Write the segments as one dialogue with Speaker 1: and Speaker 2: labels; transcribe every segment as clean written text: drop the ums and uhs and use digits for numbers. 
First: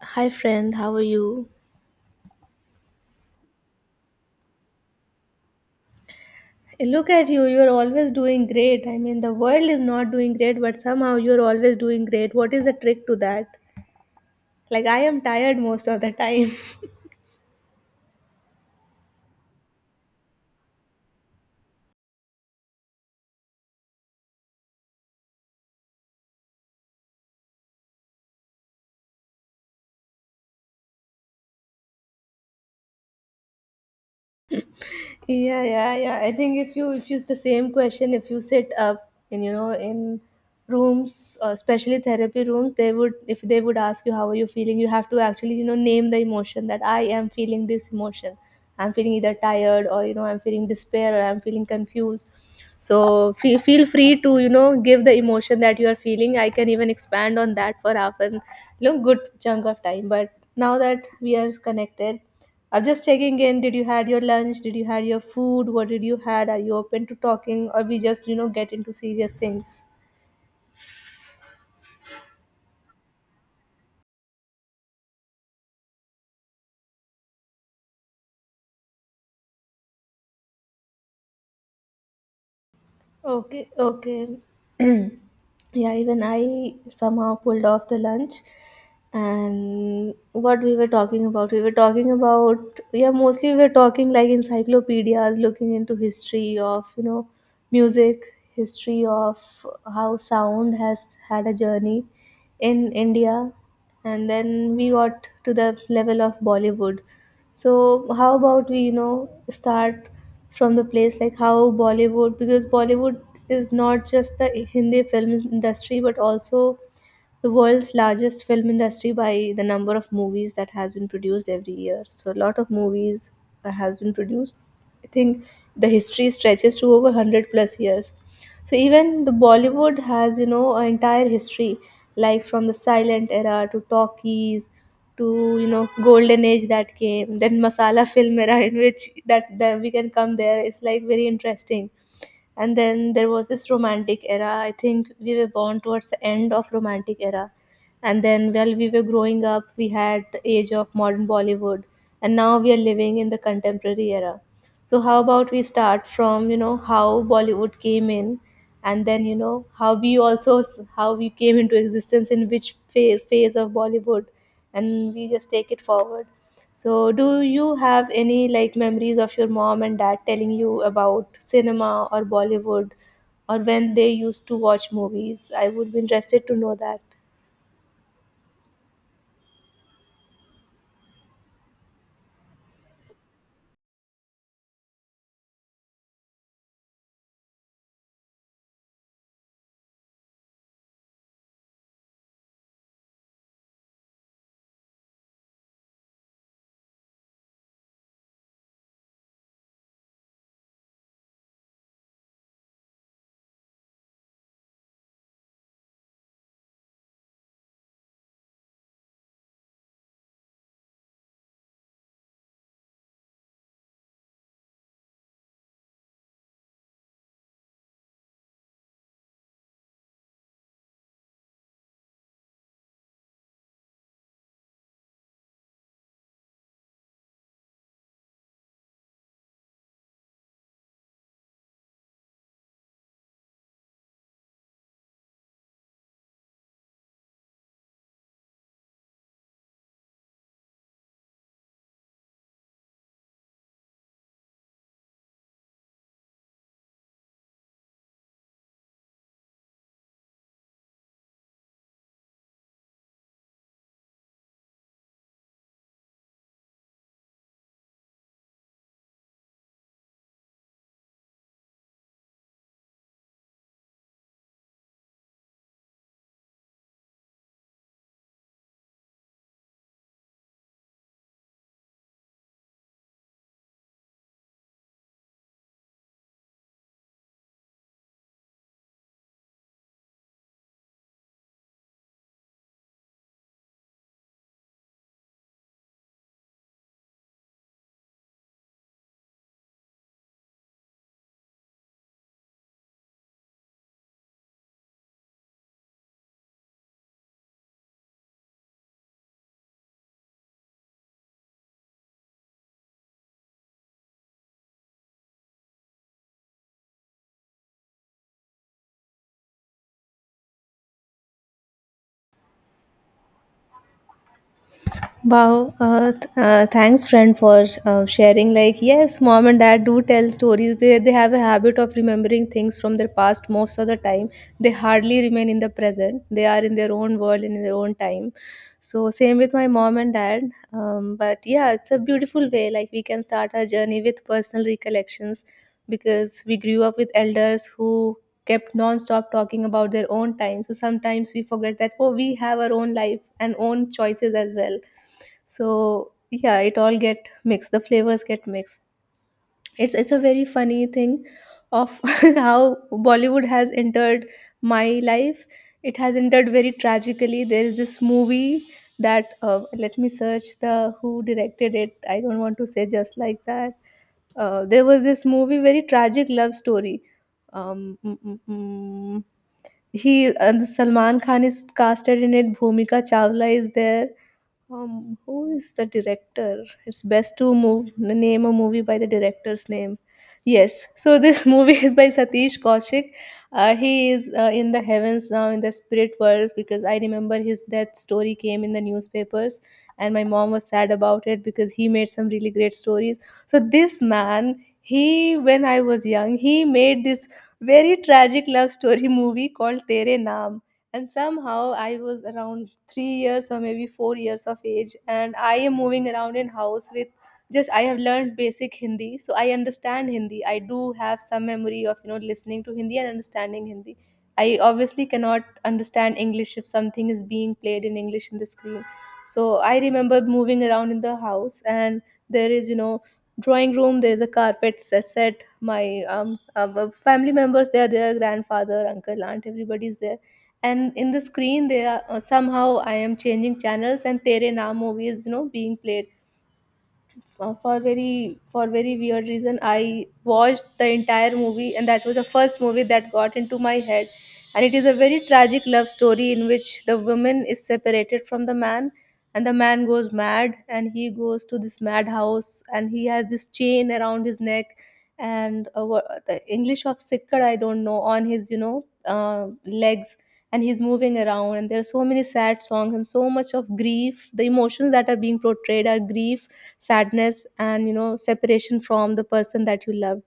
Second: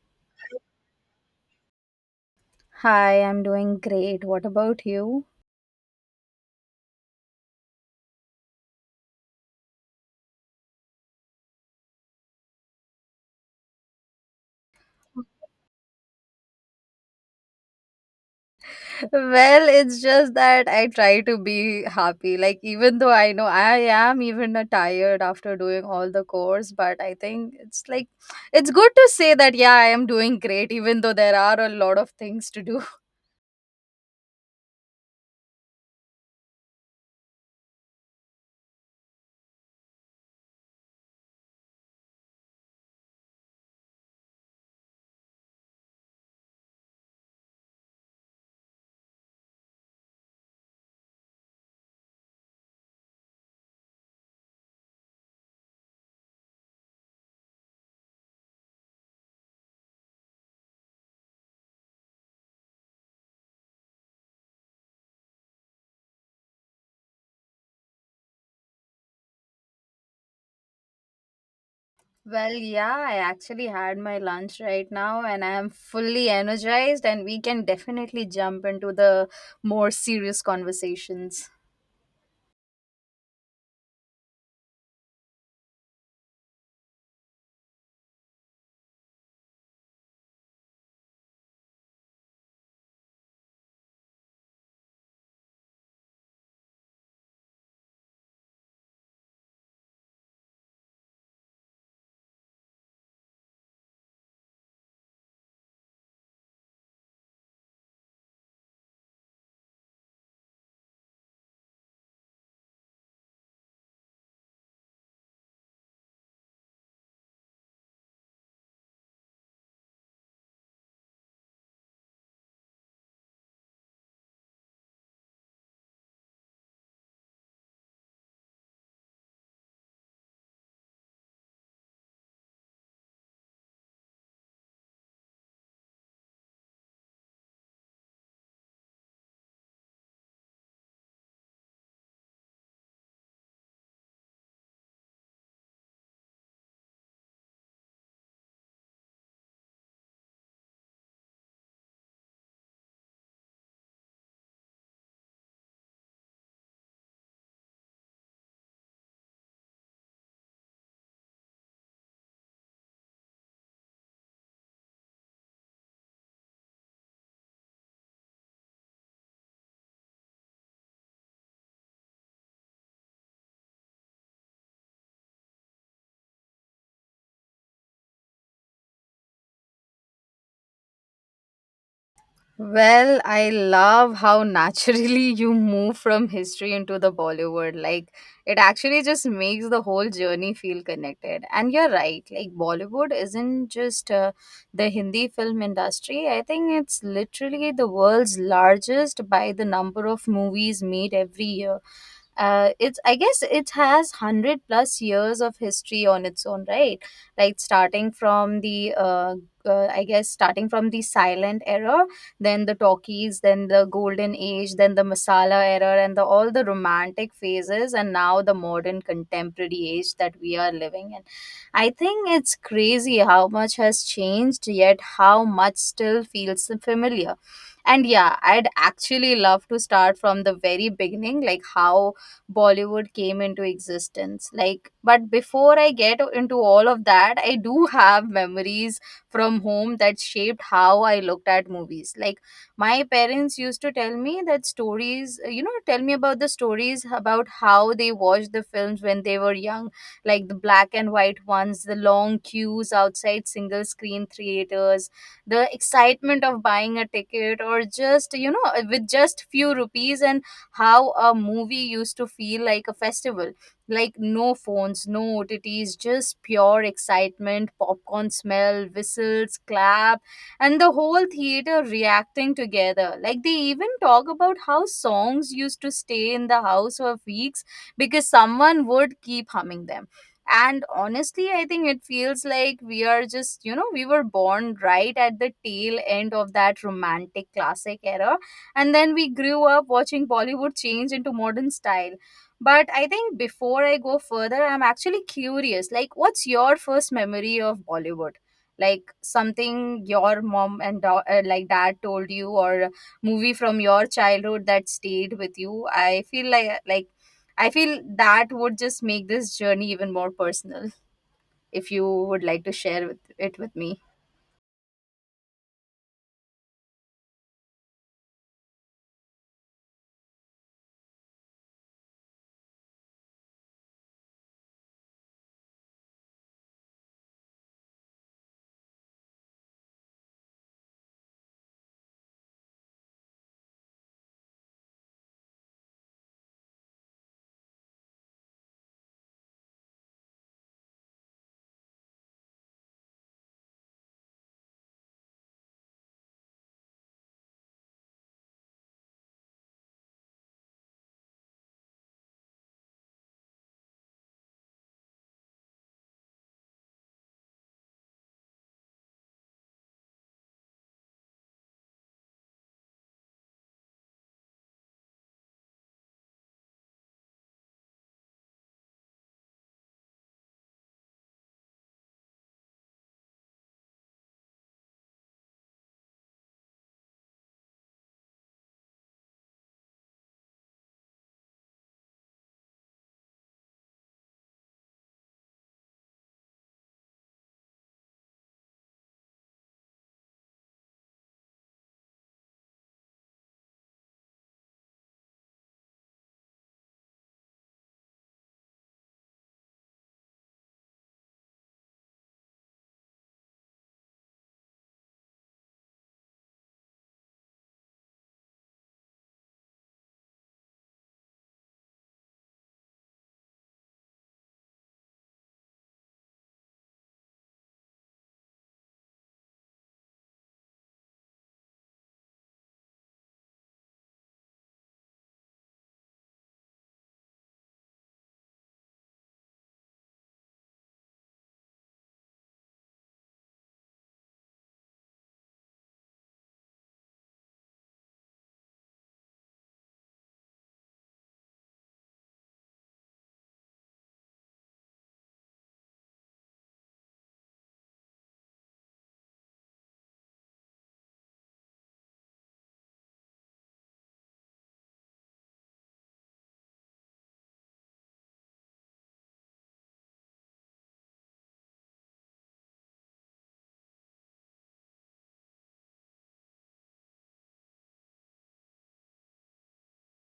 Speaker 1: Hi friend, how are you?
Speaker 2: Hi, I'm doing great. What about you?
Speaker 1: Eh, look at you, you're always doing great. I mean, the world is not doing great, but somehow you're always doing great. What is the trick to that? Like, I am tired most of the time.
Speaker 2: Well, it's just that I try to be happy. Like, even though I know I am even tired after doing all the course, but I think it's like, it's good to say that, yeah, I am doing great, even though there are a lot of things to do.
Speaker 1: Yeah, yeah, yeah, I think if you the same question, if you sit up in, in rooms, especially therapy rooms, they would, if they would ask you how are you feeling, you have to actually, name the emotion that I am feeling. This emotion, I'm feeling either tired, or I'm feeling despair, or I'm feeling confused. So feel free to, give the emotion that you are feeling. I can even expand on that for half an, good chunk of time. But now that we are connected, I'm just checking in. Did you had your lunch? Did you had your food? What did you had? Are you open to talking, or we just get into serious things?
Speaker 2: Well, yeah, I actually had my lunch right now and I am fully energized, and we can definitely jump into the more serious conversations.
Speaker 1: Okay, okay. Yeah, even I somehow pulled off the lunch. And what we were talking about, we were talking about, yeah, mostly we were talking like encyclopedias, looking into history of, music, history of how sound has had a journey in India. And then we got to the level of Bollywood. So how about we, you know, start from the place like how Bollywood, because Bollywood is not just the Hindi film industry, but also the world's largest film industry by the number of movies that has been produced every year. So a lot of movies has been produced. I think the history stretches to over 100 plus years. So even the Bollywood has, you know, an entire history, like from the silent era to talkies, to you know, golden age that came, then masala film era, in which that we can come there, it's like very interesting. And then there was this romantic era. I think we were born towards the end of romantic era. And then while we were growing up, we had the age of modern Bollywood. And now we are living in the contemporary era. So how about we start from, you know, how Bollywood came in, and then, you know, how we also, how we came into existence, in which phase of Bollywood, and we just take it forward. So do you have any, like, memories of your mom and dad telling you about cinema or Bollywood, or when they used to watch movies? I would be interested to know that.
Speaker 2: Well, I love how naturally you move from history into the Bollywood. Like, it actually just makes the whole journey feel connected. And you're right, like, Bollywood isn't just the Hindi film industry. I think it's literally the world's largest by the number of movies made every year. It's I guess it has 100 plus years of history on its own, right? Like starting from the I guess starting from the silent era, then the talkies, then the golden age, then the masala era, and the all the romantic phases, and now the modern contemporary age that we are living in. I think it's crazy how much has changed yet how much still feels familiar. And yeah, I'd actually love to start from the very beginning, like how Bollywood came into existence. Like, but before I get into all of that, I do have memories from home that shaped how I looked at movies. Like my parents used to tell me that stories, tell me about the stories about how they watched the films when they were young, like the black and white ones, the long queues outside single screen theaters, the excitement of buying a ticket or just, with just few rupees, and how a movie used to feel like a festival. Like no phones, no OTTs, just pure excitement, popcorn smell, whistles, clap, and the whole theater reacting together. Like they even talk about how songs used to stay in the house for weeks because someone would keep humming them. And honestly, I think it feels like we are just, we were born right at the tail end of that romantic classic era. And then we grew up watching Bollywood change into modern style. But I think before I go further, I'm actually curious. Like, what's your first memory of Bollywood? Like something your like dad told you, or a movie from your childhood that stayed with you. I feel like I feel that would just make this journey even more personal, if you would like to share with, it with me.
Speaker 1: Wow, thanks, friend, for sharing. Like, yes, mom and dad do tell stories. They have a habit of remembering things from their past most of the time. They hardly remain in the present. They are in their own world, in their own time. So same with my mom and dad. But yeah, it's a beautiful way. Like, we can start our journey with personal recollections, because we grew up with elders who kept non-stop talking about their own time. So sometimes we forget that, oh, we have our own life and own choices as well. So yeah, it all get mixed, the flavors get mixed. It's a very funny thing of how Bollywood has entered my life. It has entered very tragically. There is this movie that, let me search the who directed it. I don't want to say just like that. There was this movie, very tragic love story. um, mm, mm, mm. He and Salman Khan is casted in it. Bhumika Chawla is there. Who is the director? It's best to move name a movie by the director's name. Yes, so this movie is by Satish Kaushik. He is in the heavens now, in the spirit world, because I remember his death story came in the newspapers, and my mom was sad about it because he made some really great stories. So this man, he, when I was young, he made this very tragic love story movie called Tere Naam. And somehow I was around 3 years, or maybe 4 years of age, and I am moving around in house with, just, I have learned basic Hindi, so I understand Hindi. I do have some memory of, you know, listening to Hindi and understanding Hindi. I obviously cannot understand English if something is being played in English in the screen. So I remember moving around in the house, and there is, you know, drawing room, there is a carpet set. My family members, they are there, grandfather, uncle, aunt, everybody is there. And in the screen they are, somehow I am changing channels and Tere Naam movie is, you know, being played. For very, for very weird reason, I watched the entire movie, and that was the first movie that got into my head. And it is a very tragic love story in which the woman is separated from the man, and the man goes mad, and he goes to this madhouse, and he has this chain around his neck, and, the English of sikkad I don't know, on his, you know, uh, legs, and he's moving around, and there are so many sad songs and so much of grief. The emotions that are being portrayed are grief, sadness, and, you know, separation from the person that you loved.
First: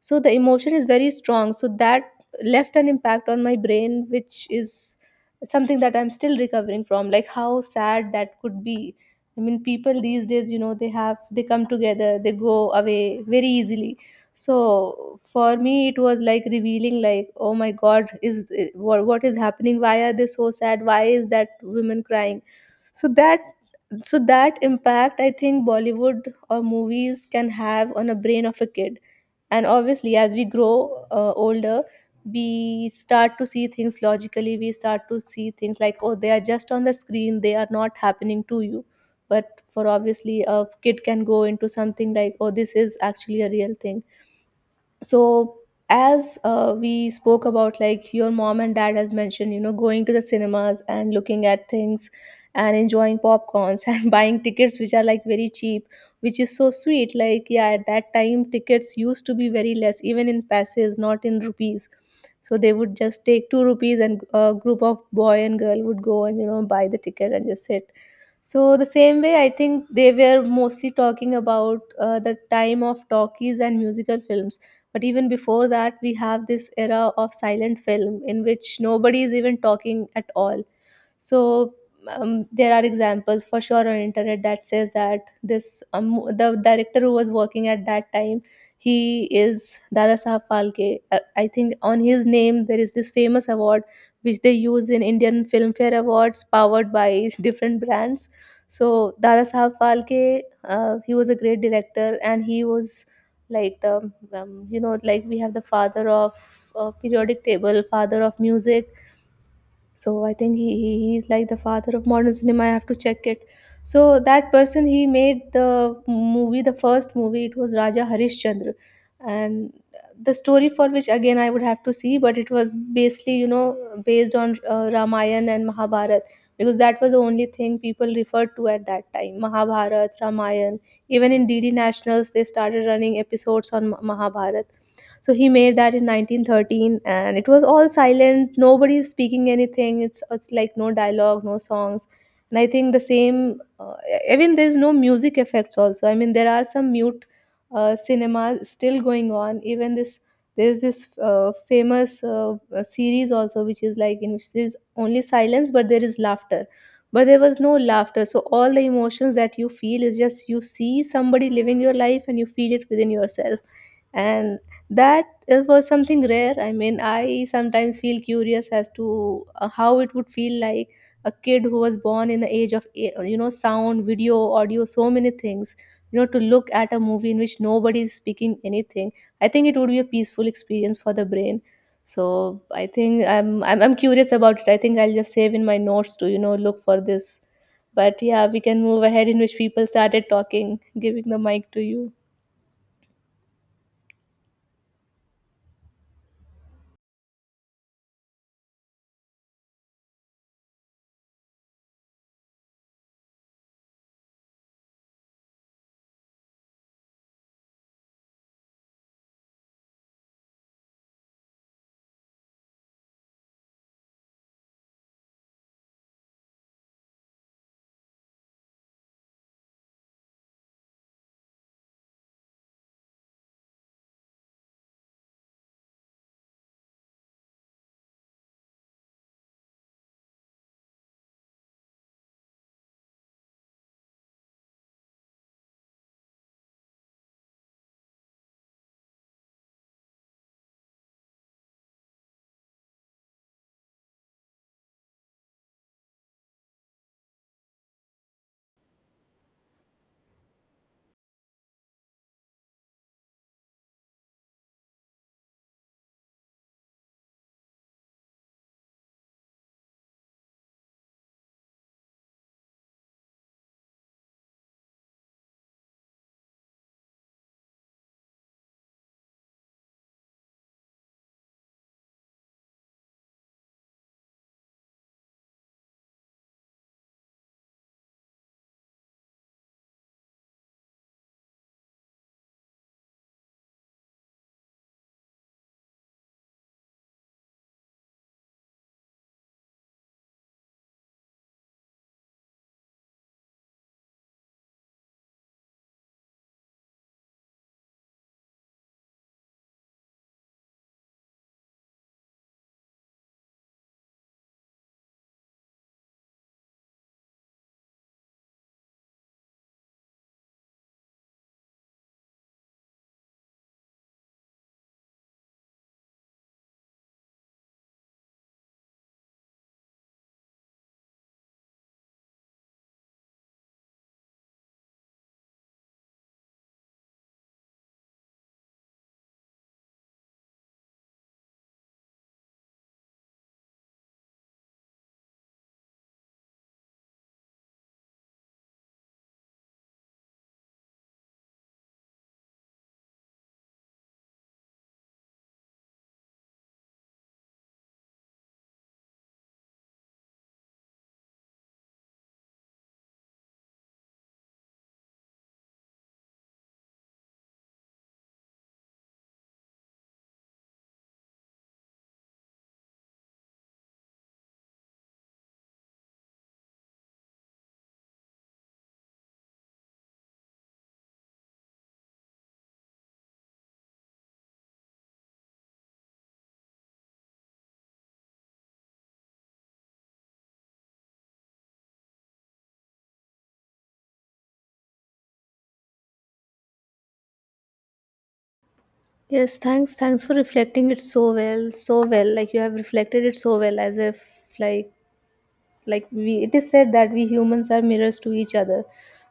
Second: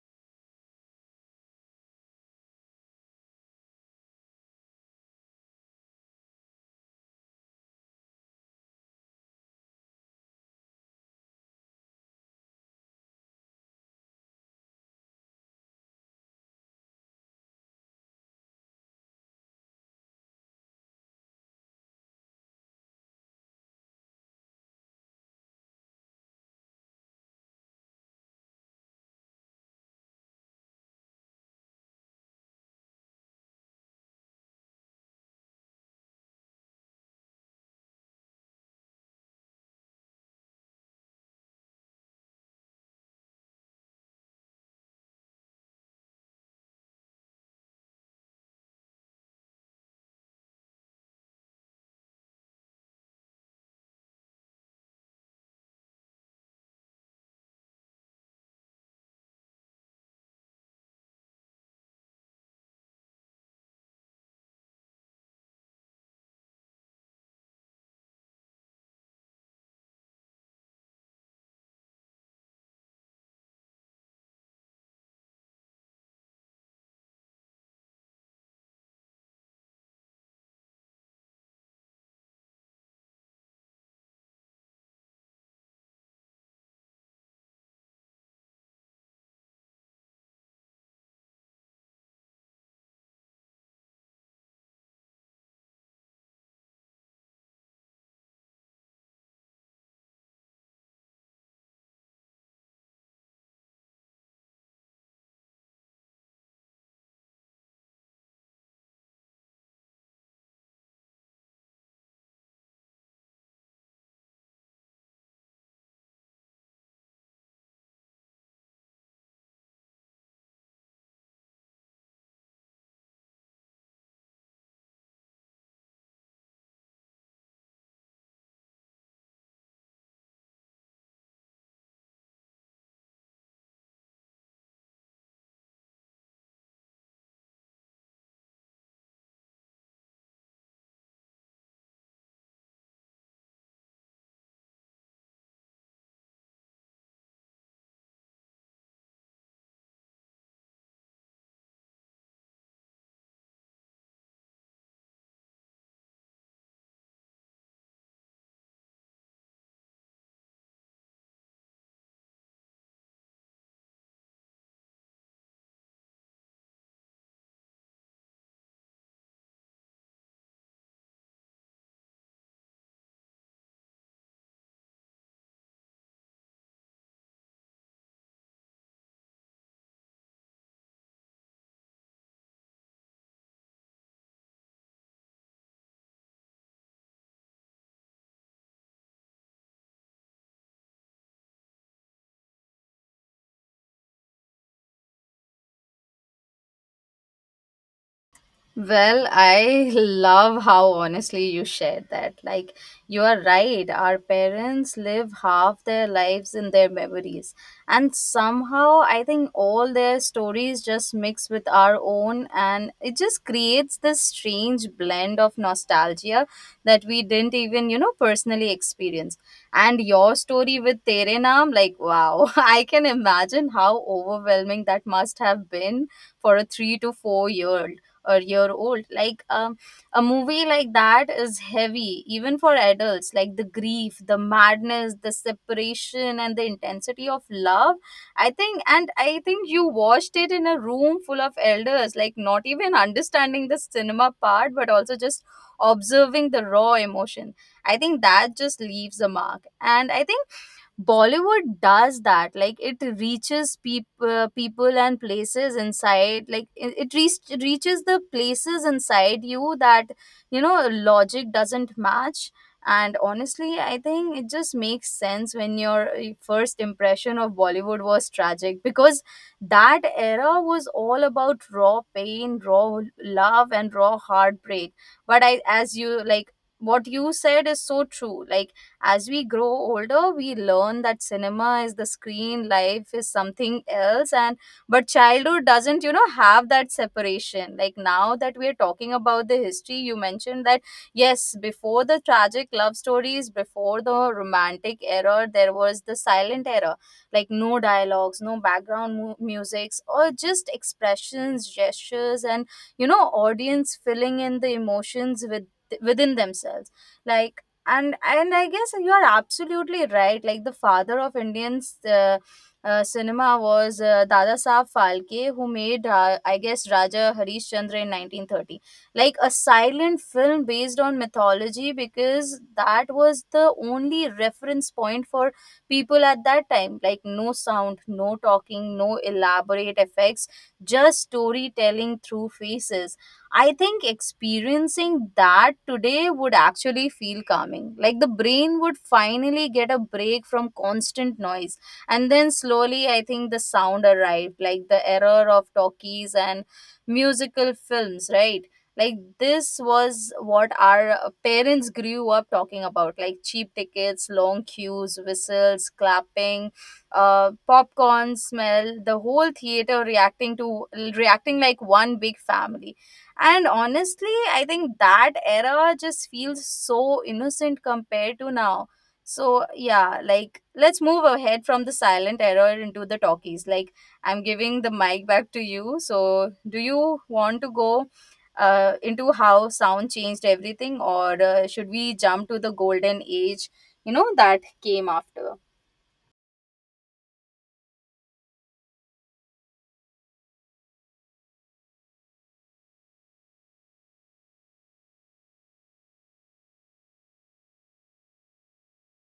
Speaker 1: So the emotion is very strong, so that left an impact on my brain, which is something that I'm still recovering from, like, how sad that could be. I mean, people these days, you know, they have, they come together, they go away very easily. So for me it was like revealing, like, oh my god, is what is happening, why are they so sad, why is that woman crying? So that impact, I think, Bollywood or movies can have on a brain of a kid. And obviously as we grow older, we start to see things logically. We start to see things like, oh, they are just on the screen, they are not happening to you. But for obviously a kid can go into something like, oh, this is actually a real thing. So as we spoke about, like, your mom and dad has mentioned, you know, going to the cinemas and looking at things and enjoying popcorns and buying tickets which are like very cheap, which is so sweet. Like, yeah, at that time tickets used to be very less, even in passes, not in rupees. So they would just take 2 rupees, and a group of boy and girl would go and, you know, buy the ticket and just sit. So the same way, I think they were mostly talking about the time of talkies and musical films. But even before that, we have this era of silent film in which nobody is even talking at all. So, there are examples for sure on internet that says that this, the director who was working at that time, he is Dada Sahab Phalke. I think on his name there is this famous award which they use in Indian Filmfare Awards, powered by different brands. So Dada Sahab Phalke, he was a great director, and he was like the, you know, like we have the father of periodic table, father of music, so I think he's like the father of modern cinema. I have to check it. So that person, he made the movie, the first movie. It was Raja Harishchandra, and the story for which again I would have to see, but it was basically, you know, based on Ramayana and Mahabharat, because that was the only thing people referred to at that time. Mahabharat, Ramayana. Even in DD Nationals, they started running episodes on Mahabharata. So he made that in 1913, and it was all silent, nobody is speaking anything. It's like no dialogue, no songs. And I think the same. Even there's no music effects also. I mean, there are some mute cinema still going on even this. There's this famous series also, which is like in which there's only silence, but there is laughter. But there was no laughter, so all the emotions that you feel is just you see somebody living your life and you feel it within yourself. And that, it was something rare. I mean, I sometimes feel curious as to how it would feel like, a kid who was born in the age of you know, sound, video, audio, so many things, you know, to look at a movie in which nobody is speaking anything. I think it would be a peaceful experience for the brain. So I think I'm curious about it. I think I'll just save in my notes to, you know, look for this. But yeah, we can move ahead in which people started talking, giving the mic to you.
Speaker 2: Well, I love how honestly you shared that. Like, you are right. Our parents live half their lives in their memories. And somehow, I think all their stories just mix with our own, and it just creates this strange blend of nostalgia that we didn't even, personally experience. And your story with Tere Naam, like, wow, I can imagine how overwhelming that must have been for a 3 to 4 year or year old. Like a movie like that is heavy even for adults, like the grief, the madness, the separation, and the intensity of love. I think, and I think you watched it in a room full of elders, like not even understanding the cinema part but also just observing the raw emotion. I think that just leaves a mark. And I think Bollywood does that. Like it reaches people, people and places inside. Like reaches the places inside you that, you know, logic doesn't match. And honestly, I think it just makes sense when your first impression of Bollywood was tragic, because that era was all about raw pain, raw love, and raw heartbreak. But I, as you like, what you said is so true. Like as we grow older, we learn that cinema is the screen, life is something else, and but childhood doesn't, you know, have that separation. Like now that we're talking about the history, you mentioned that yes, before the tragic love stories, before the romantic era, there was the silent era. Like no dialogues, no background musics, or just expressions, gestures, and, you know, audience filling in the emotions with within themselves. Like, and I guess you are absolutely right, like the father of Indian uh, cinema was, Dada Saab Phalke, who made, I guess, Raja Harishchandra in 1930, like a silent film based on mythology, because that was the only reference point for people at that time. Like no sound, no talking, no elaborate effects, just storytelling through faces. I think experiencing that today would actually feel calming. Like the brain would finally get a break from constant noise. And then slowly, I think the sound arrived, like the error of talkies and musical films, right? Like this was what our parents grew up talking about, like cheap tickets, long queues, whistles, clapping, popcorn smell, the whole theater reacting like one big family. And honestly, I think that era just feels so innocent compared to now. So, yeah, like let's move ahead from the silent era into the talkies. Like, I'm giving the mic back to you. So, do you want to go into how sound changed everything, or should we jump to the golden age, you know, that came after?
Speaker 1: Yes, thanks. Thanks for reflecting it so well, so well. Like you have reflected it so well, as if, like, like we, it is said that we humans are mirrors to each other.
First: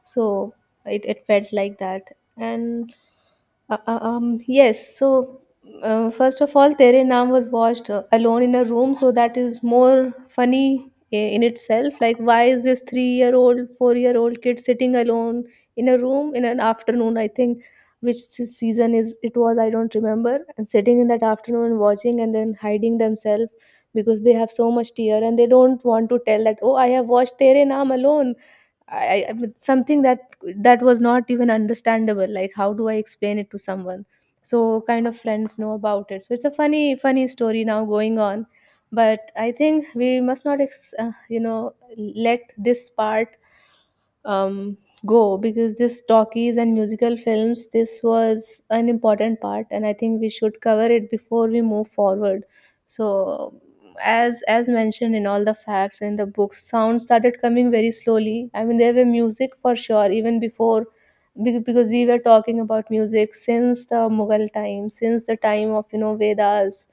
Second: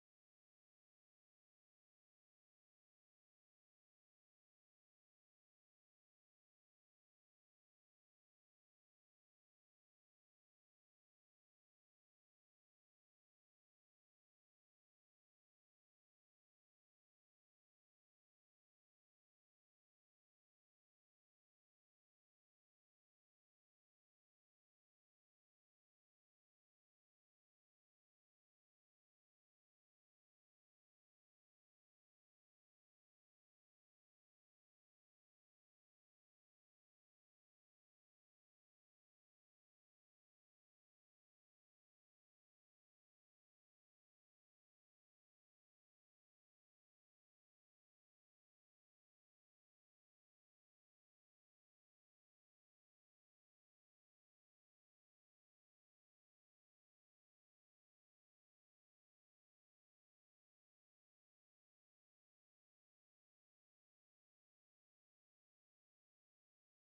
Speaker 1: So it felt like that. And yes. So first of all, tere naam was watched alone in a room, so that is more funny in itself. Like, why is this 3-year-old 4-year-old kid sitting alone in a room in an afternoon? I think, season is it, was, I don't remember, and sitting in that afternoon watching and then hiding themselves because they have so much tear, and they don't want to tell that, oh, I have watched tere naam alone. I something that, that was not even understandable. Like, how do I explain it to someone? So kind of friends know about it, so it's a funny story now going on. But I think we must not you know, let this part, um, go, because this talkies and musical films, this was an important part, and I think we should cover it before we move forward. So as mentioned in all the facts in the books, sound started coming very slowly. I mean, there were music for sure even before, because we were talking about music since the mughal time, since the time of, you know, vedas.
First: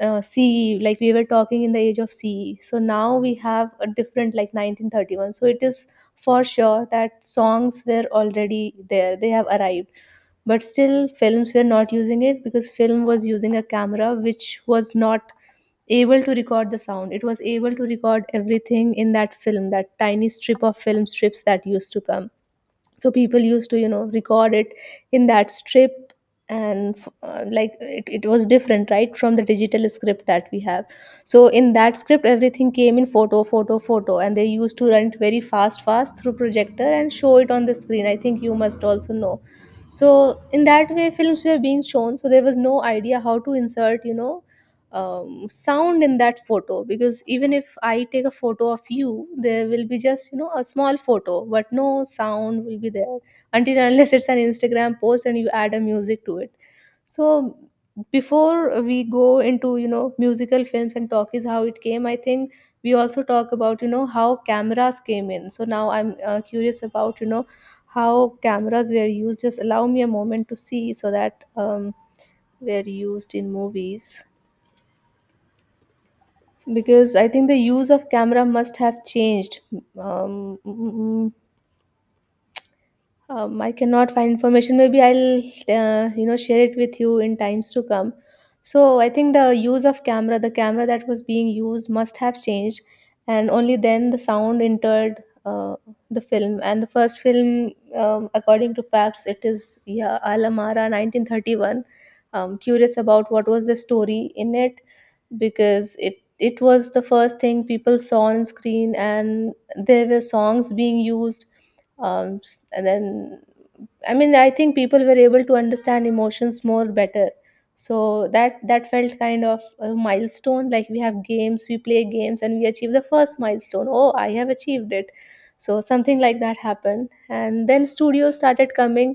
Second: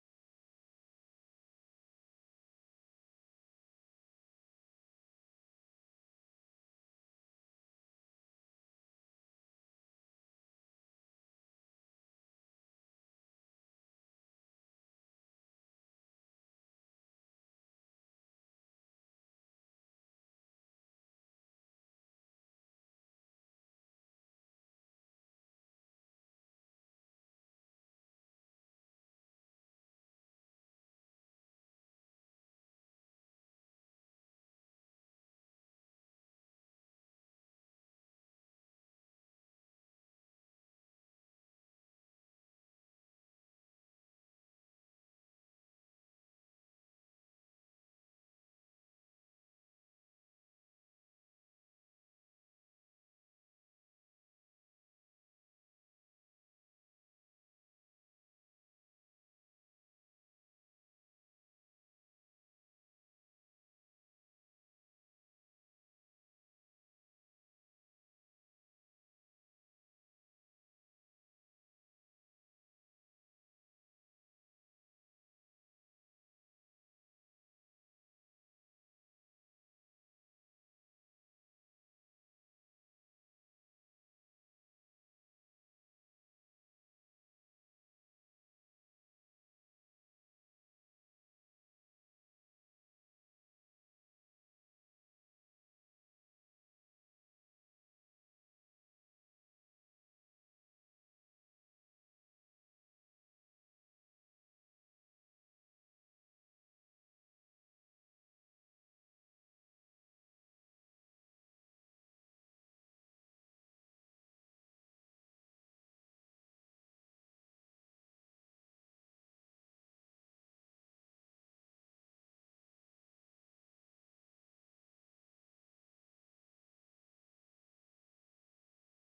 Speaker 1: CE, like we were talking in the age of CE. So now we have a different, like 1931. So it is for sure that songs were already there, they have arrived. But still films were not using it, because film was using a camera which was not able to record the sound. It was able to record everything in that film, that tiny strip of film strips that used to come. So people used to, you know, record it in that strip. And like it was different right from the digital script that we have. So in that script everything came in photo, photo, photo, and they used to run it very fast through projector and show it on the screen. I think you must also know. So in that way films were being shown, so there was no idea how to insert, you know, sound in that photo, because even if I take a photo of you, there will be just, you know, a small photo, but no sound will be there, until and unless it's an instagram post and you add a music to it. So before we go into, you know, musical films and talk is how it came, I think we also talk about, you know, how cameras came in. So now I'm curious about, you know, how cameras were used. Just allow me a moment to see so that were used in movies, because I think the use of camera must have changed. um, mm, mm, I cannot find information. Maybe I'll, you know, share it with you in times to come. So I think the use of camera, the camera that was being used, must have changed, and only then the sound entered the film. And the first film, according to facts, it is yeah, Alamara, 1931. Curious about what was the story in it, because it was the first thing people saw on screen, and there were songs being used. And then, I mean, I think people were able to understand emotions more better. So that felt kind of a milestone. Like we have games, we play games, and we achieve the first milestone. Oh, I have achieved it. So something like that happened, and then studios started coming.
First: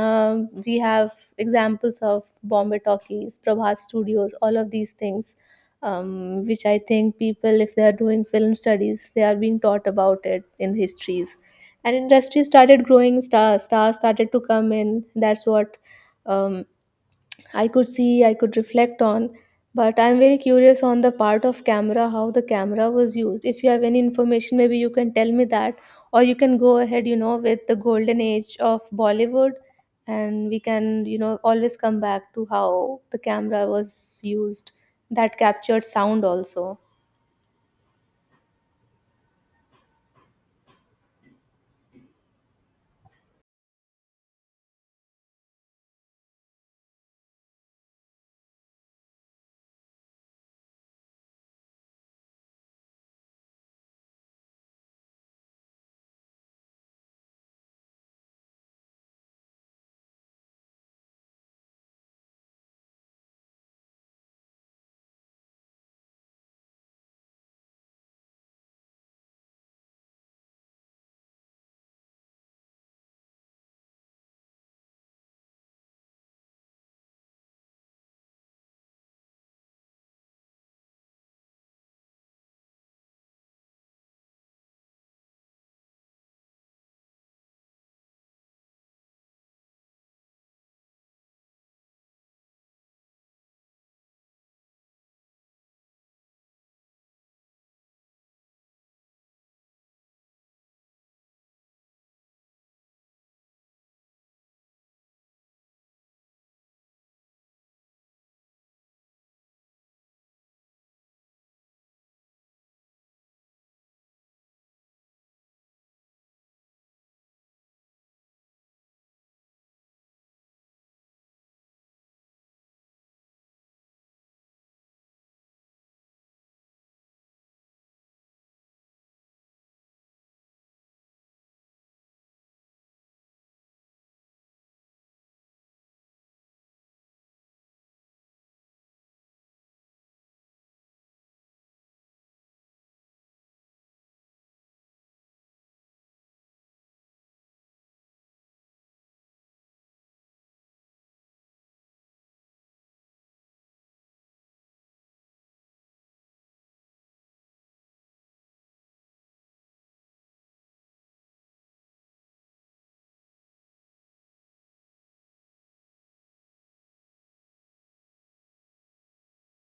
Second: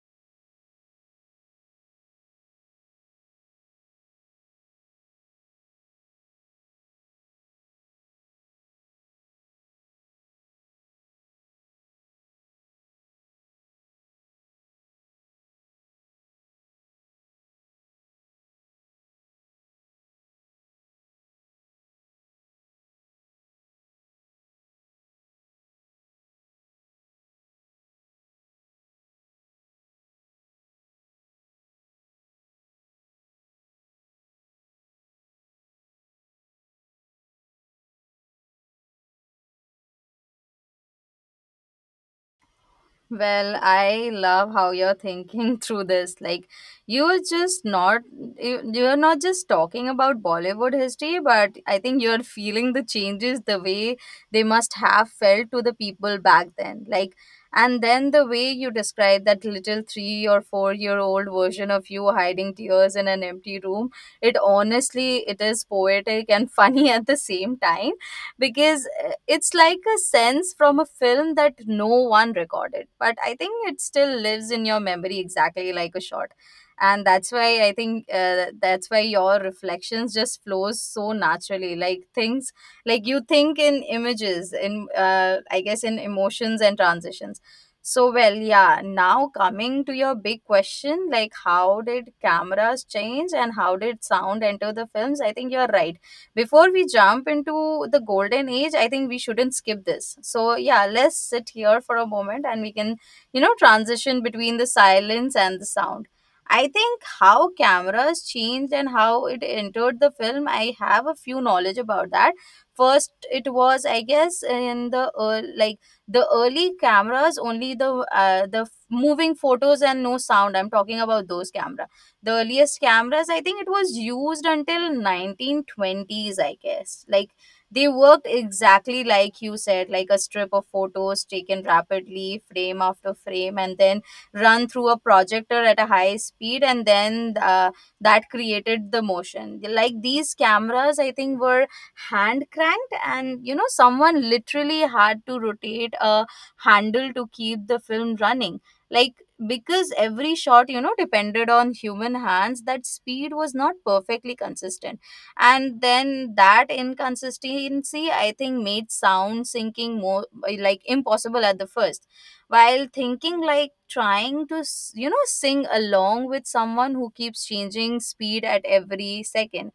Speaker 1: We have examples of Bombay Talkies, Prabhat Studios, all of these things, which I think people, if they are doing film studies, they are being taught about it in histories. And industry started growing, stars started to come in. That's what, um, I could see, I could reflect on. But I'm very curious on the part of camera, how the camera was used. If you have any information, maybe you can tell me that, or you can go ahead, you know, with the golden age of bollywood, and we can, you know, always come back to how the camera was used, that captured sound also.
Speaker 2: Well, I love how you're thinking through this. Like, you're just not, you're not just talking about Bollywood history, but I think you're feeling the changes the way they must have felt to the people back then. Like, and then the way you describe that little 3 or 4 year old version of you hiding tears in an empty room, it honestly, it is poetic and funny at the same time, because it's like a sense from a film that no one recorded, but I think it still lives in your memory exactly like a shot. And that's why I think, that's why your reflections just flows so naturally. Like things, like you think in images, in, I guess in emotions and transitions. So well, yeah, now coming to your big question, like how did cameras change and how did sound enter the films. I think you're right, before we jump into the golden age, I think we shouldn't skip this. So, yeah, let's sit here for a moment and we can, you know, transition between the silence and the sound. I think how cameras changed and how it entered the film, I have a few knowledge about that. First, it was, I guess, in the earl like the early cameras, only the moving photos and no sound. I'm talking about those cameras, the earliest cameras. I think it was used until 1920s, I guess. Like they worked exactly like you said, like a strip of photos taken rapidly frame after frame, and then run through a projector at a high speed, and then that created the motion. Like these cameras, I think, were hand cranked, and, you know, someone literally had to rotate a handle to keep the film running. Like, because every shot, you know, depended on human hands, that speed was not perfectly consistent. And then that inconsistency, I think, made sound syncing more like impossible at the first. While thinking, like trying to you know, sing along with someone who keeps changing speed at every second.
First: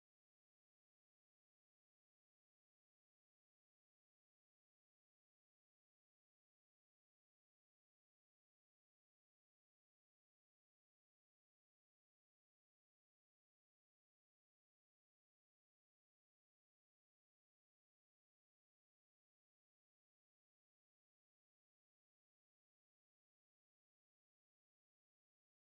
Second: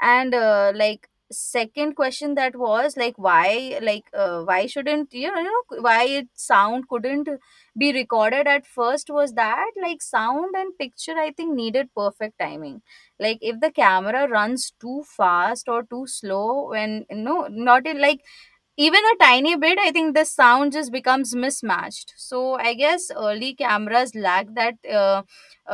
Speaker 2: And like second question that was like why, why shouldn't, you know, you know, why it sound couldn't be recorded at first, was that like sound and picture, I think, needed perfect timing. Like if the camera runs too fast or too slow, when no not in like even a tiny bit, I think the sound just becomes mismatched. So I guess early cameras lack that uh,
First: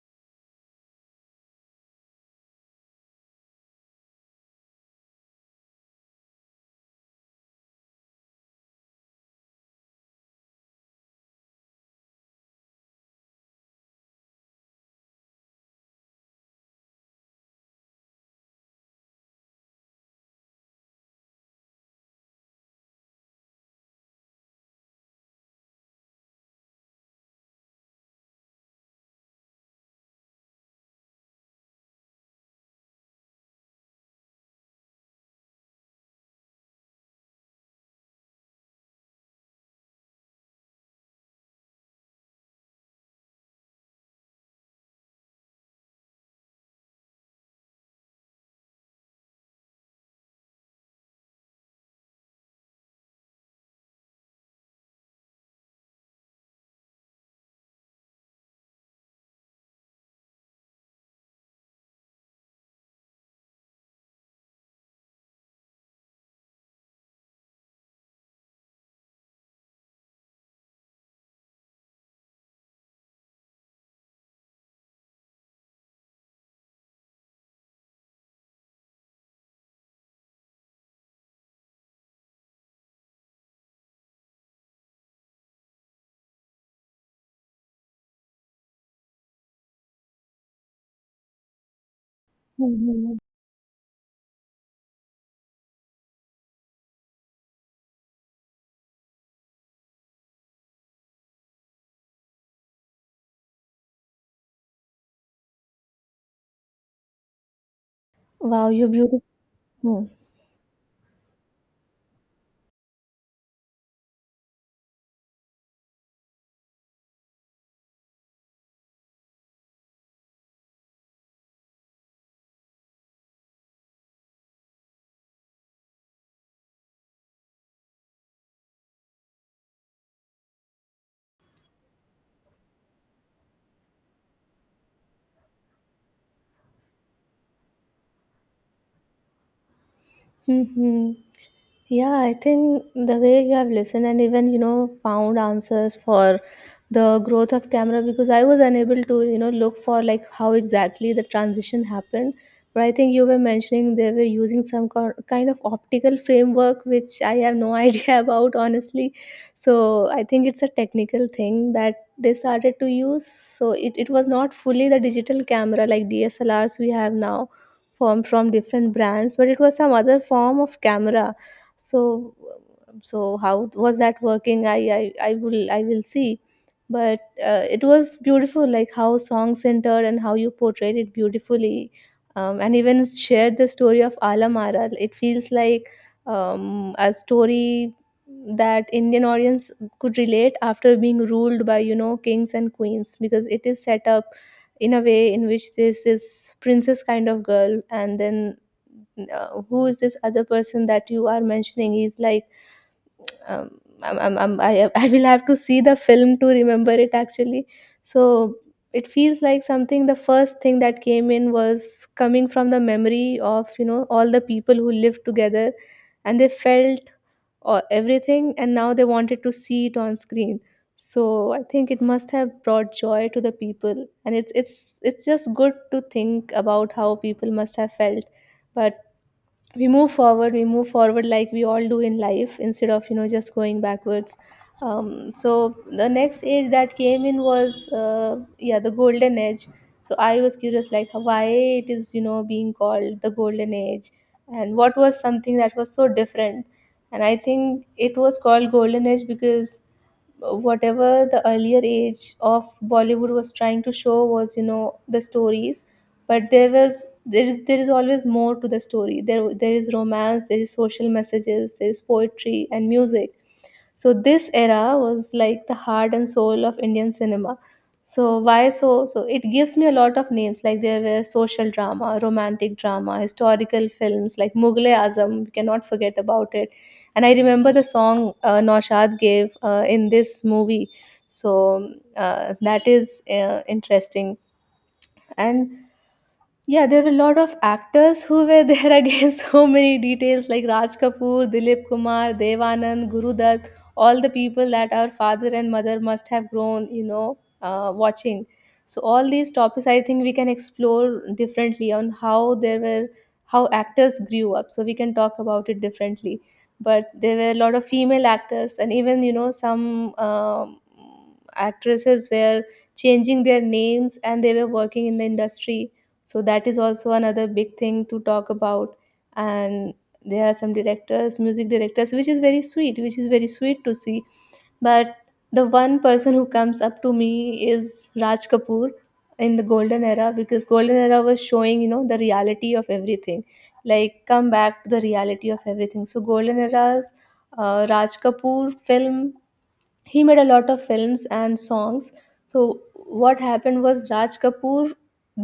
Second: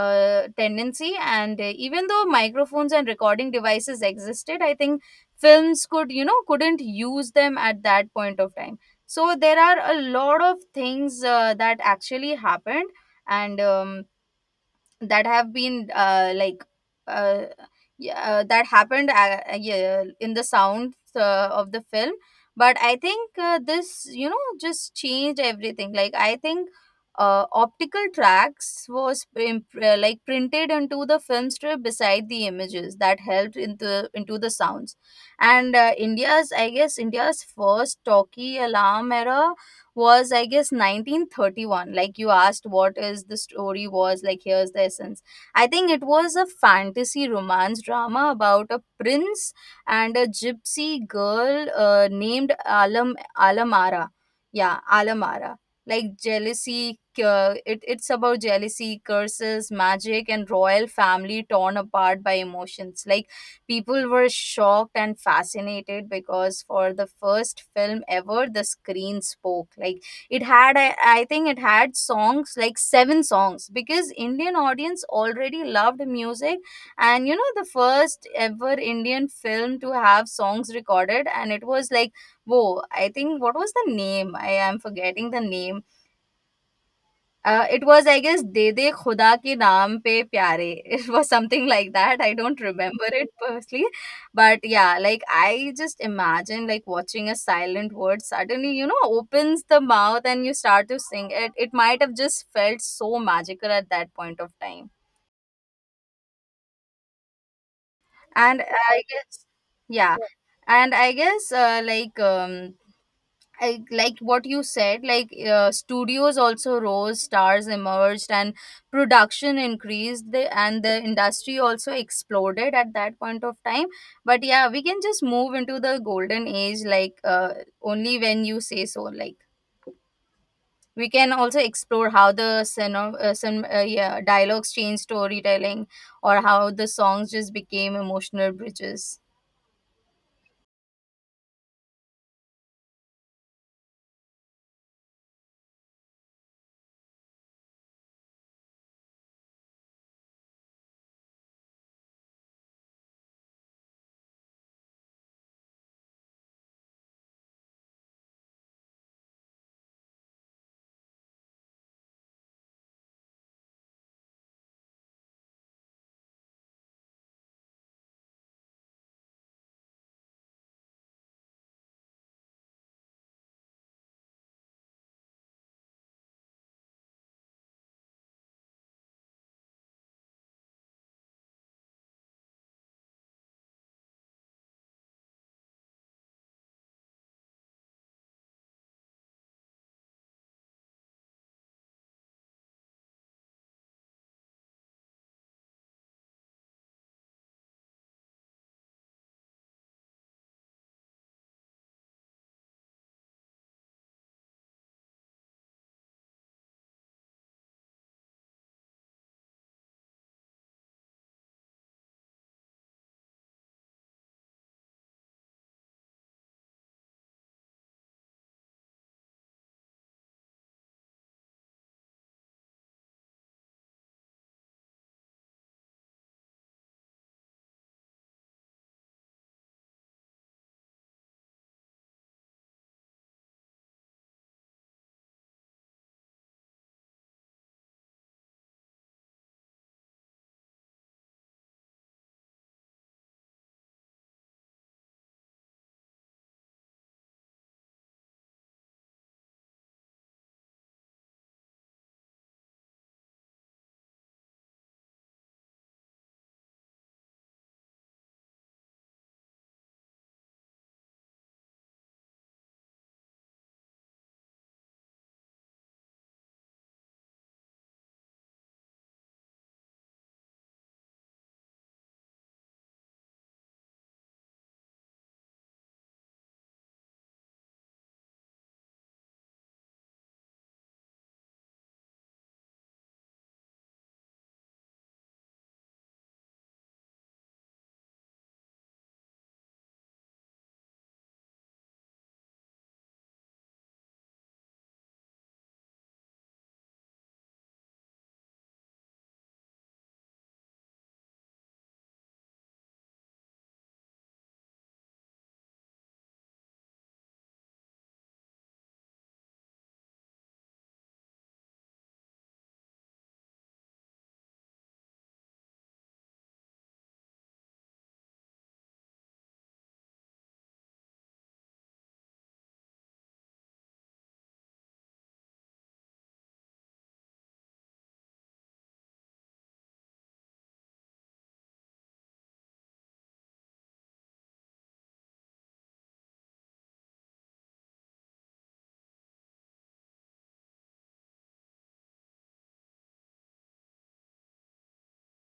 Speaker 2: tendency. And even though microphones and recording devices existed, I think films could, you know, couldn't use them at that point of time. So there are a lot of things that actually happened. And that have been like uh, yeah, that happened, yeah, in the sound of the film. But I think, this, you know, just changed everything. Like I think optical tracks was like printed into the film strip beside the images, that helped into the sounds. And india's I guess India's first talkie, Alarm Era, was, I guess, 1931. Like you asked what is the story was, like here's the essence. I think it was a fantasy romance drama about a prince and a gypsy girl, named Alamara. Yeah, Alamara. Like jealousy, it's about jealousy, curses, magic, and royal family torn apart by emotions. Like people were shocked and fascinated, because for the first film ever, the screen spoke. Like it had I think it had songs, like seven songs, because Indian audience already loved music. And, you know, the first ever Indian film to have songs recorded. And it was like, whoa, I think what was the name, I am forgetting the name. It was, I guess, "दे दे खुदा के नाम पे प्यारे." It was something like that. I don't remember
Speaker 1: Mhm.
Speaker 2: it personally, but yeah, like I just imagine like watching a silent word suddenly, you know, opens the mouth and you start to sing it. It might have just felt so magical at that point of time. And
Speaker 1: Wow, you
Speaker 2: I
Speaker 1: beautiful.
Speaker 2: guess, yeah, and I guess, I, like what you said, like, studios also rose, stars emerged, and production increased, and the industry also exploded at that point of time. But yeah, we can just move into the golden age, like, only when you say so. Like we can also explore how the yeah, dialogues changed storytelling, or how the songs just became emotional bridges.
Speaker 1: Mhm. Yeah, I think the way you have listened and even, you know, found answers for the growth of camera, because I was unable to, you know, look for like how exactly the transition happened. But I think you were mentioning they were using some kind of optical framework, which I have no idea about, honestly. So I think it's a technical thing that they started to use. So it was not fully the digital camera like DSLRs we have now, form from different brands, but it was some other form of camera. So, so how was that working? I will, I will see. But it was beautiful, like how song centered and how you portrayed it beautifully. And even shared the story of alamara. It feels like a story that indian audience could relate after being ruled by, you know, kings and queens, because it is set up in a way in which there's this princess kind of girl, and then who is this other person that you are mentioning, he's like um, I I will have to see the film to remember it actually. So it feels like something, the first thing that came in was coming from the memory of, you know, all the people who lived together, and they felt everything, and now they wanted to see it on screen. So I think it must have brought joy to the people, and it's just good to think about how people must have felt. But we move forward like we all do in life, instead of, you know, just going backwards. So the next age that came in was yeah, the golden age. So I was curious like why it is, you know, being called the golden age, and what was something that was so different. And I think it was called golden age because whatever the earlier age of bollywood was trying to show was, you know, the stories. But there was, there is always more to the story. There is romance, there is social messages, there is poetry and music. So this era was like the heart and soul of indian cinema. So why? So, so it gives me a lot of names. Like there were social drama, romantic drama, historical films like mughal azam, we cannot forget about it. And I remember the song naushad gave in this movie. So that is interesting. And yeah, there were a lot of actors who were there again. So many details, like Raj Kapoor, Dilip Kumar, Devanand, Guru Dutt, all the people that our father and mother must have grown, you know, watching. So all these topics, I think we can explore differently on how there were, how actors grew up. So we can talk about it differently. But there were a lot of female actors, and even some actresses were changing their names and they were working in the industry, so that is also another big thing to talk about. And there are some directors, music directors, which is very sweet, which is very sweet to see. But the one person who comes up to me is Raj Kapoor in the golden era, because golden era was showing, the reality of everything, like come back to the reality of everything. So golden era's Raj Kapoor film, he made a lot of films and songs. So what happened was, Raj Kapoor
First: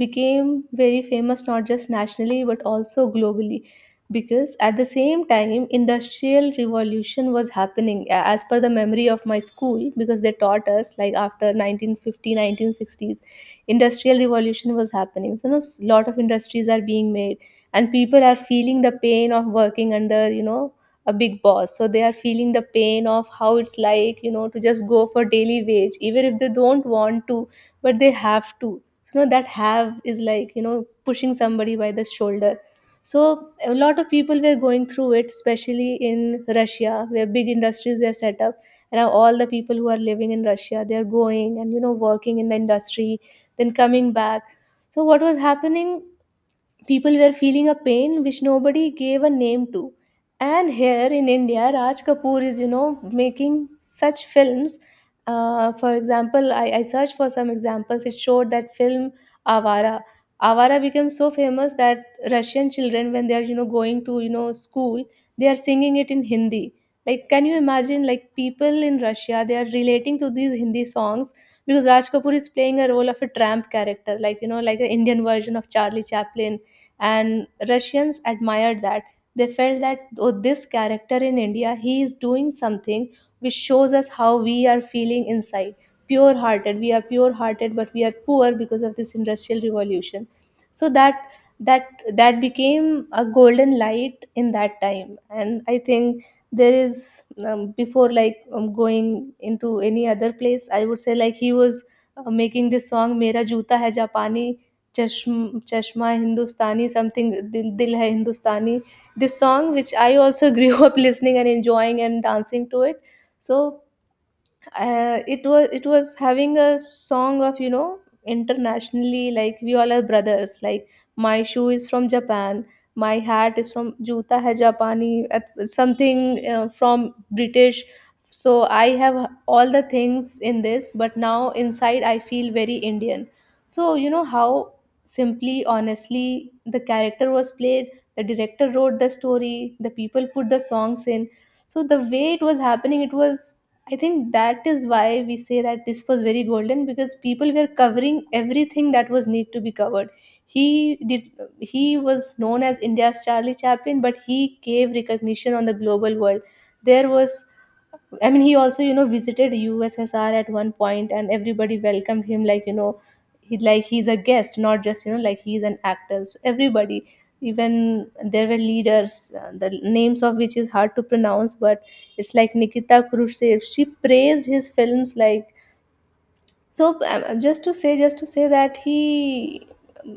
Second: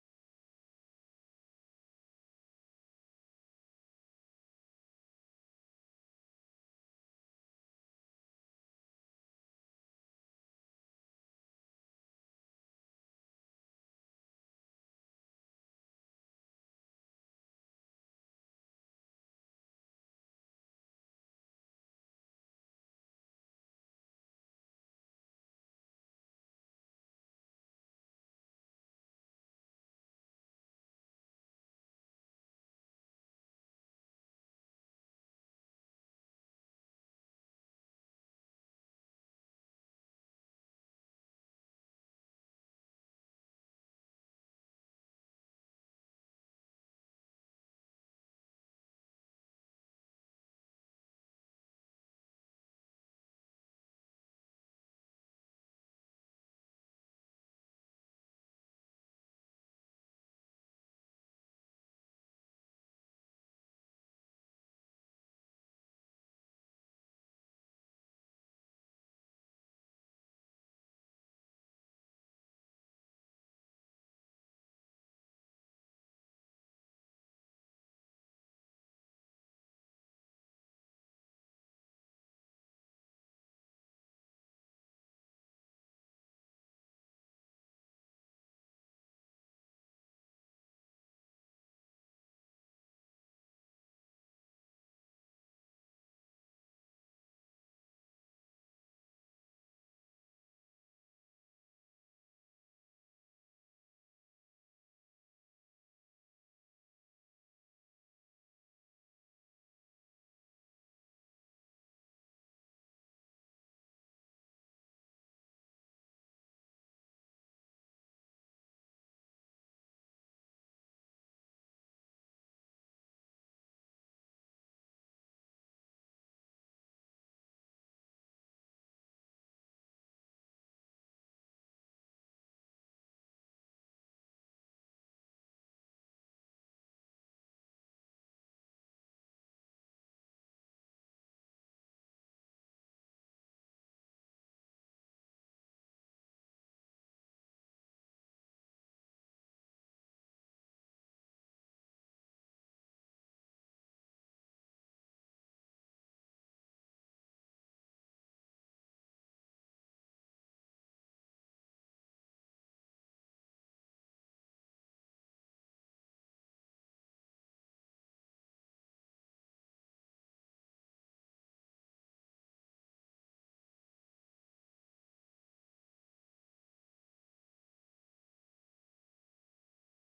Speaker 1: became very famous, not just nationally but also globally, because at the same time industrial revolution was happening. As per the memory of my school, because they taught us like after 1950 1960s industrial revolution was happening. So a lot of industries are being made, and people are feeling the pain of working under, a big boss. So they are feeling the pain of how it's like, to just go for daily wage even if they don't want to, but they have to. So that have is like, pushing somebody by the shoulder. So a lot of people were going through it, especially in Russia, where big industries were set up. And now all the people who are living in Russia, they are going and working in the industry, then coming back. So what was happening, people were feeling a pain which nobody gave a name to. And here in India, Raj Kapoor is, making such films. For example, I searched for some examples. It showed that film Avara. Avara became so famous that Russian children, when they are, going to, school, they are singing it in Hindi. Like, can you imagine, like, people in Russia, they are relating to these Hindi songs, because Raj Kapoor is playing a role of a tramp character, like, like an Indian version of Charlie Chaplin. And Russians admired that. They felt that, oh, this character in India, he is doing something which shows us how we are feeling inside. Pure hearted, we are pure hearted, but we are poor because of this industrial revolution. So that became a golden light in that time. And I think there is, before like going into any other place, I would say like he was making this song, mera juta hai japani, चश्म चश्मा हिंदुस्तानी something दिल दिल है Hindustani this song which I also grew up listening and enjoying and dancing to it so it was having a song of, internationally, like we all are brothers, like my shoe is from Japan, my hat is from juta hai japani, something from British. So I have all the things in this, but now inside I feel very Indian. So you know how, simply, honestly, the character was played, the director wrote the story, the people put the songs in. So the way it was happening, it was, I think that is why we say that this was very golden, because people were covering everything that was need to be covered. He did. He was known as India's Charlie Chaplin, but he gave recognition on the global world. There was, I mean, he also visited USSR at one point, and everybody welcomed him like, he like he's a guest, not just like he's an actor. So everybody, even, there were leaders, the names of which is hard to pronounce, but it's like Nikita Khrushchev. She praised his films. Like, so just to say that he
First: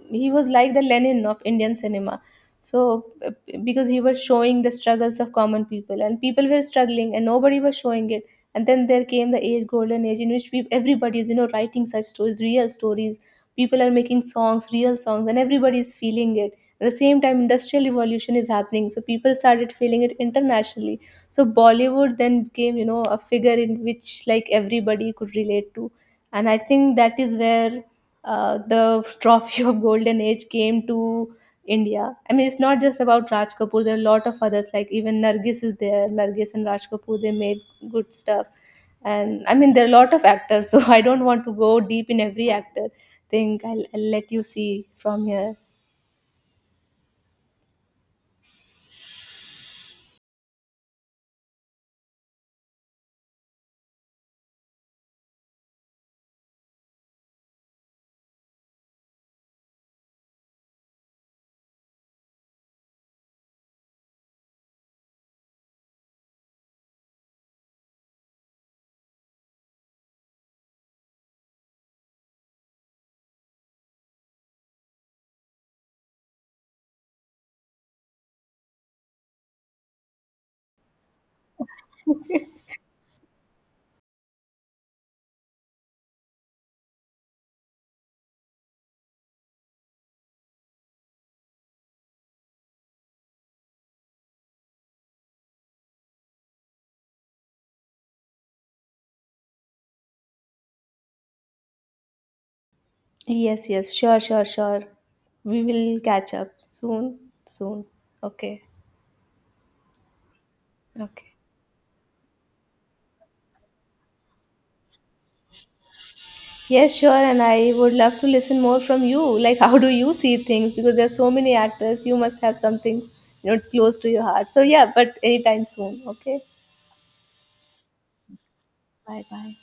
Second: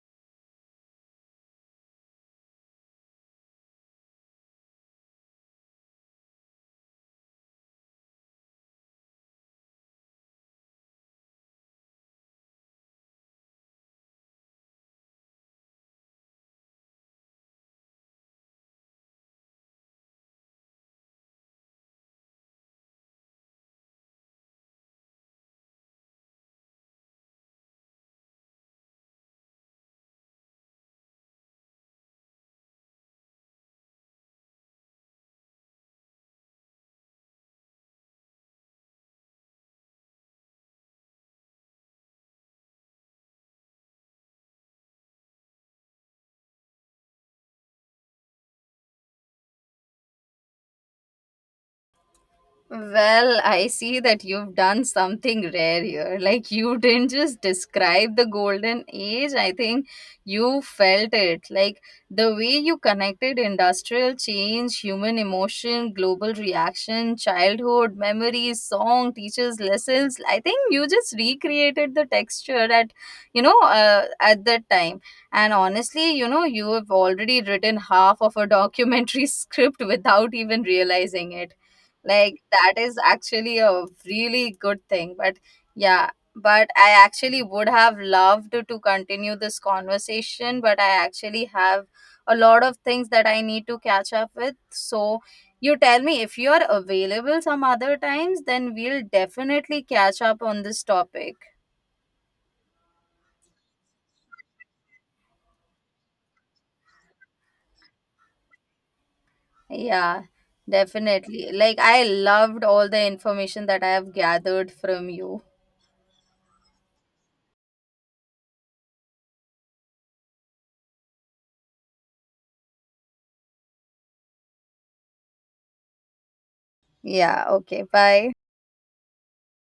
Speaker 1: he was like the Lenin of Indian cinema. So because he was showing the struggles of common people, and people were struggling, and nobody was showing it. And then there came the age, golden age, in which we, everybody is writing such stories, real stories. People are making songs, real songs, and everybody is feeling it. At the same time, industrial revolution is happening, so people started feeling it internationally. So Bollywood then became a figure in which like everybody could relate to. And I think that is where the trophy of golden age came to India. I mean, it's not just about Raj Kapoor, there are a lot of others, like even Nargis is there, Nargis and Raj Kapoor, they made good stuff. And I mean there are a lot of actors so I don't want to go deep in every actor thing. I'll let you see from here.
Speaker 2: Well, I see that you've done something rare here. Like, you didn't just describe the golden age, I think you felt it. Like, the way you connected industrial change, human emotion, global reaction, childhood, memories, song, teachers, lessons. I think you just recreated the texture at, you know, at that time. And honestly, you know, you have already written half of a documentary script without even realizing it. Like that is actually a really good thing. But yeah, but I actually would have loved to continue this conversation, but I actually have a lot of things that I need to catch up with. So you tell me if you are available some other times, then we'll definitely catch up on this topic.
Speaker 1: Yes, yes, sure, sure, sure, we will catch up soon, soon. Okay.
Speaker 2: Yeah,
Speaker 1: Okay.
Speaker 2: definitely, like I loved all the information that I have gathered from you.
Speaker 1: Yes, sure, and I would love to listen more from you. Like, how do you see things? Because there's so many actors, you must have something, you know, close to your heart. So yeah, but anytime soon. Okay,
Speaker 2: Yeah, okay, bye.
Speaker 1: bye bye.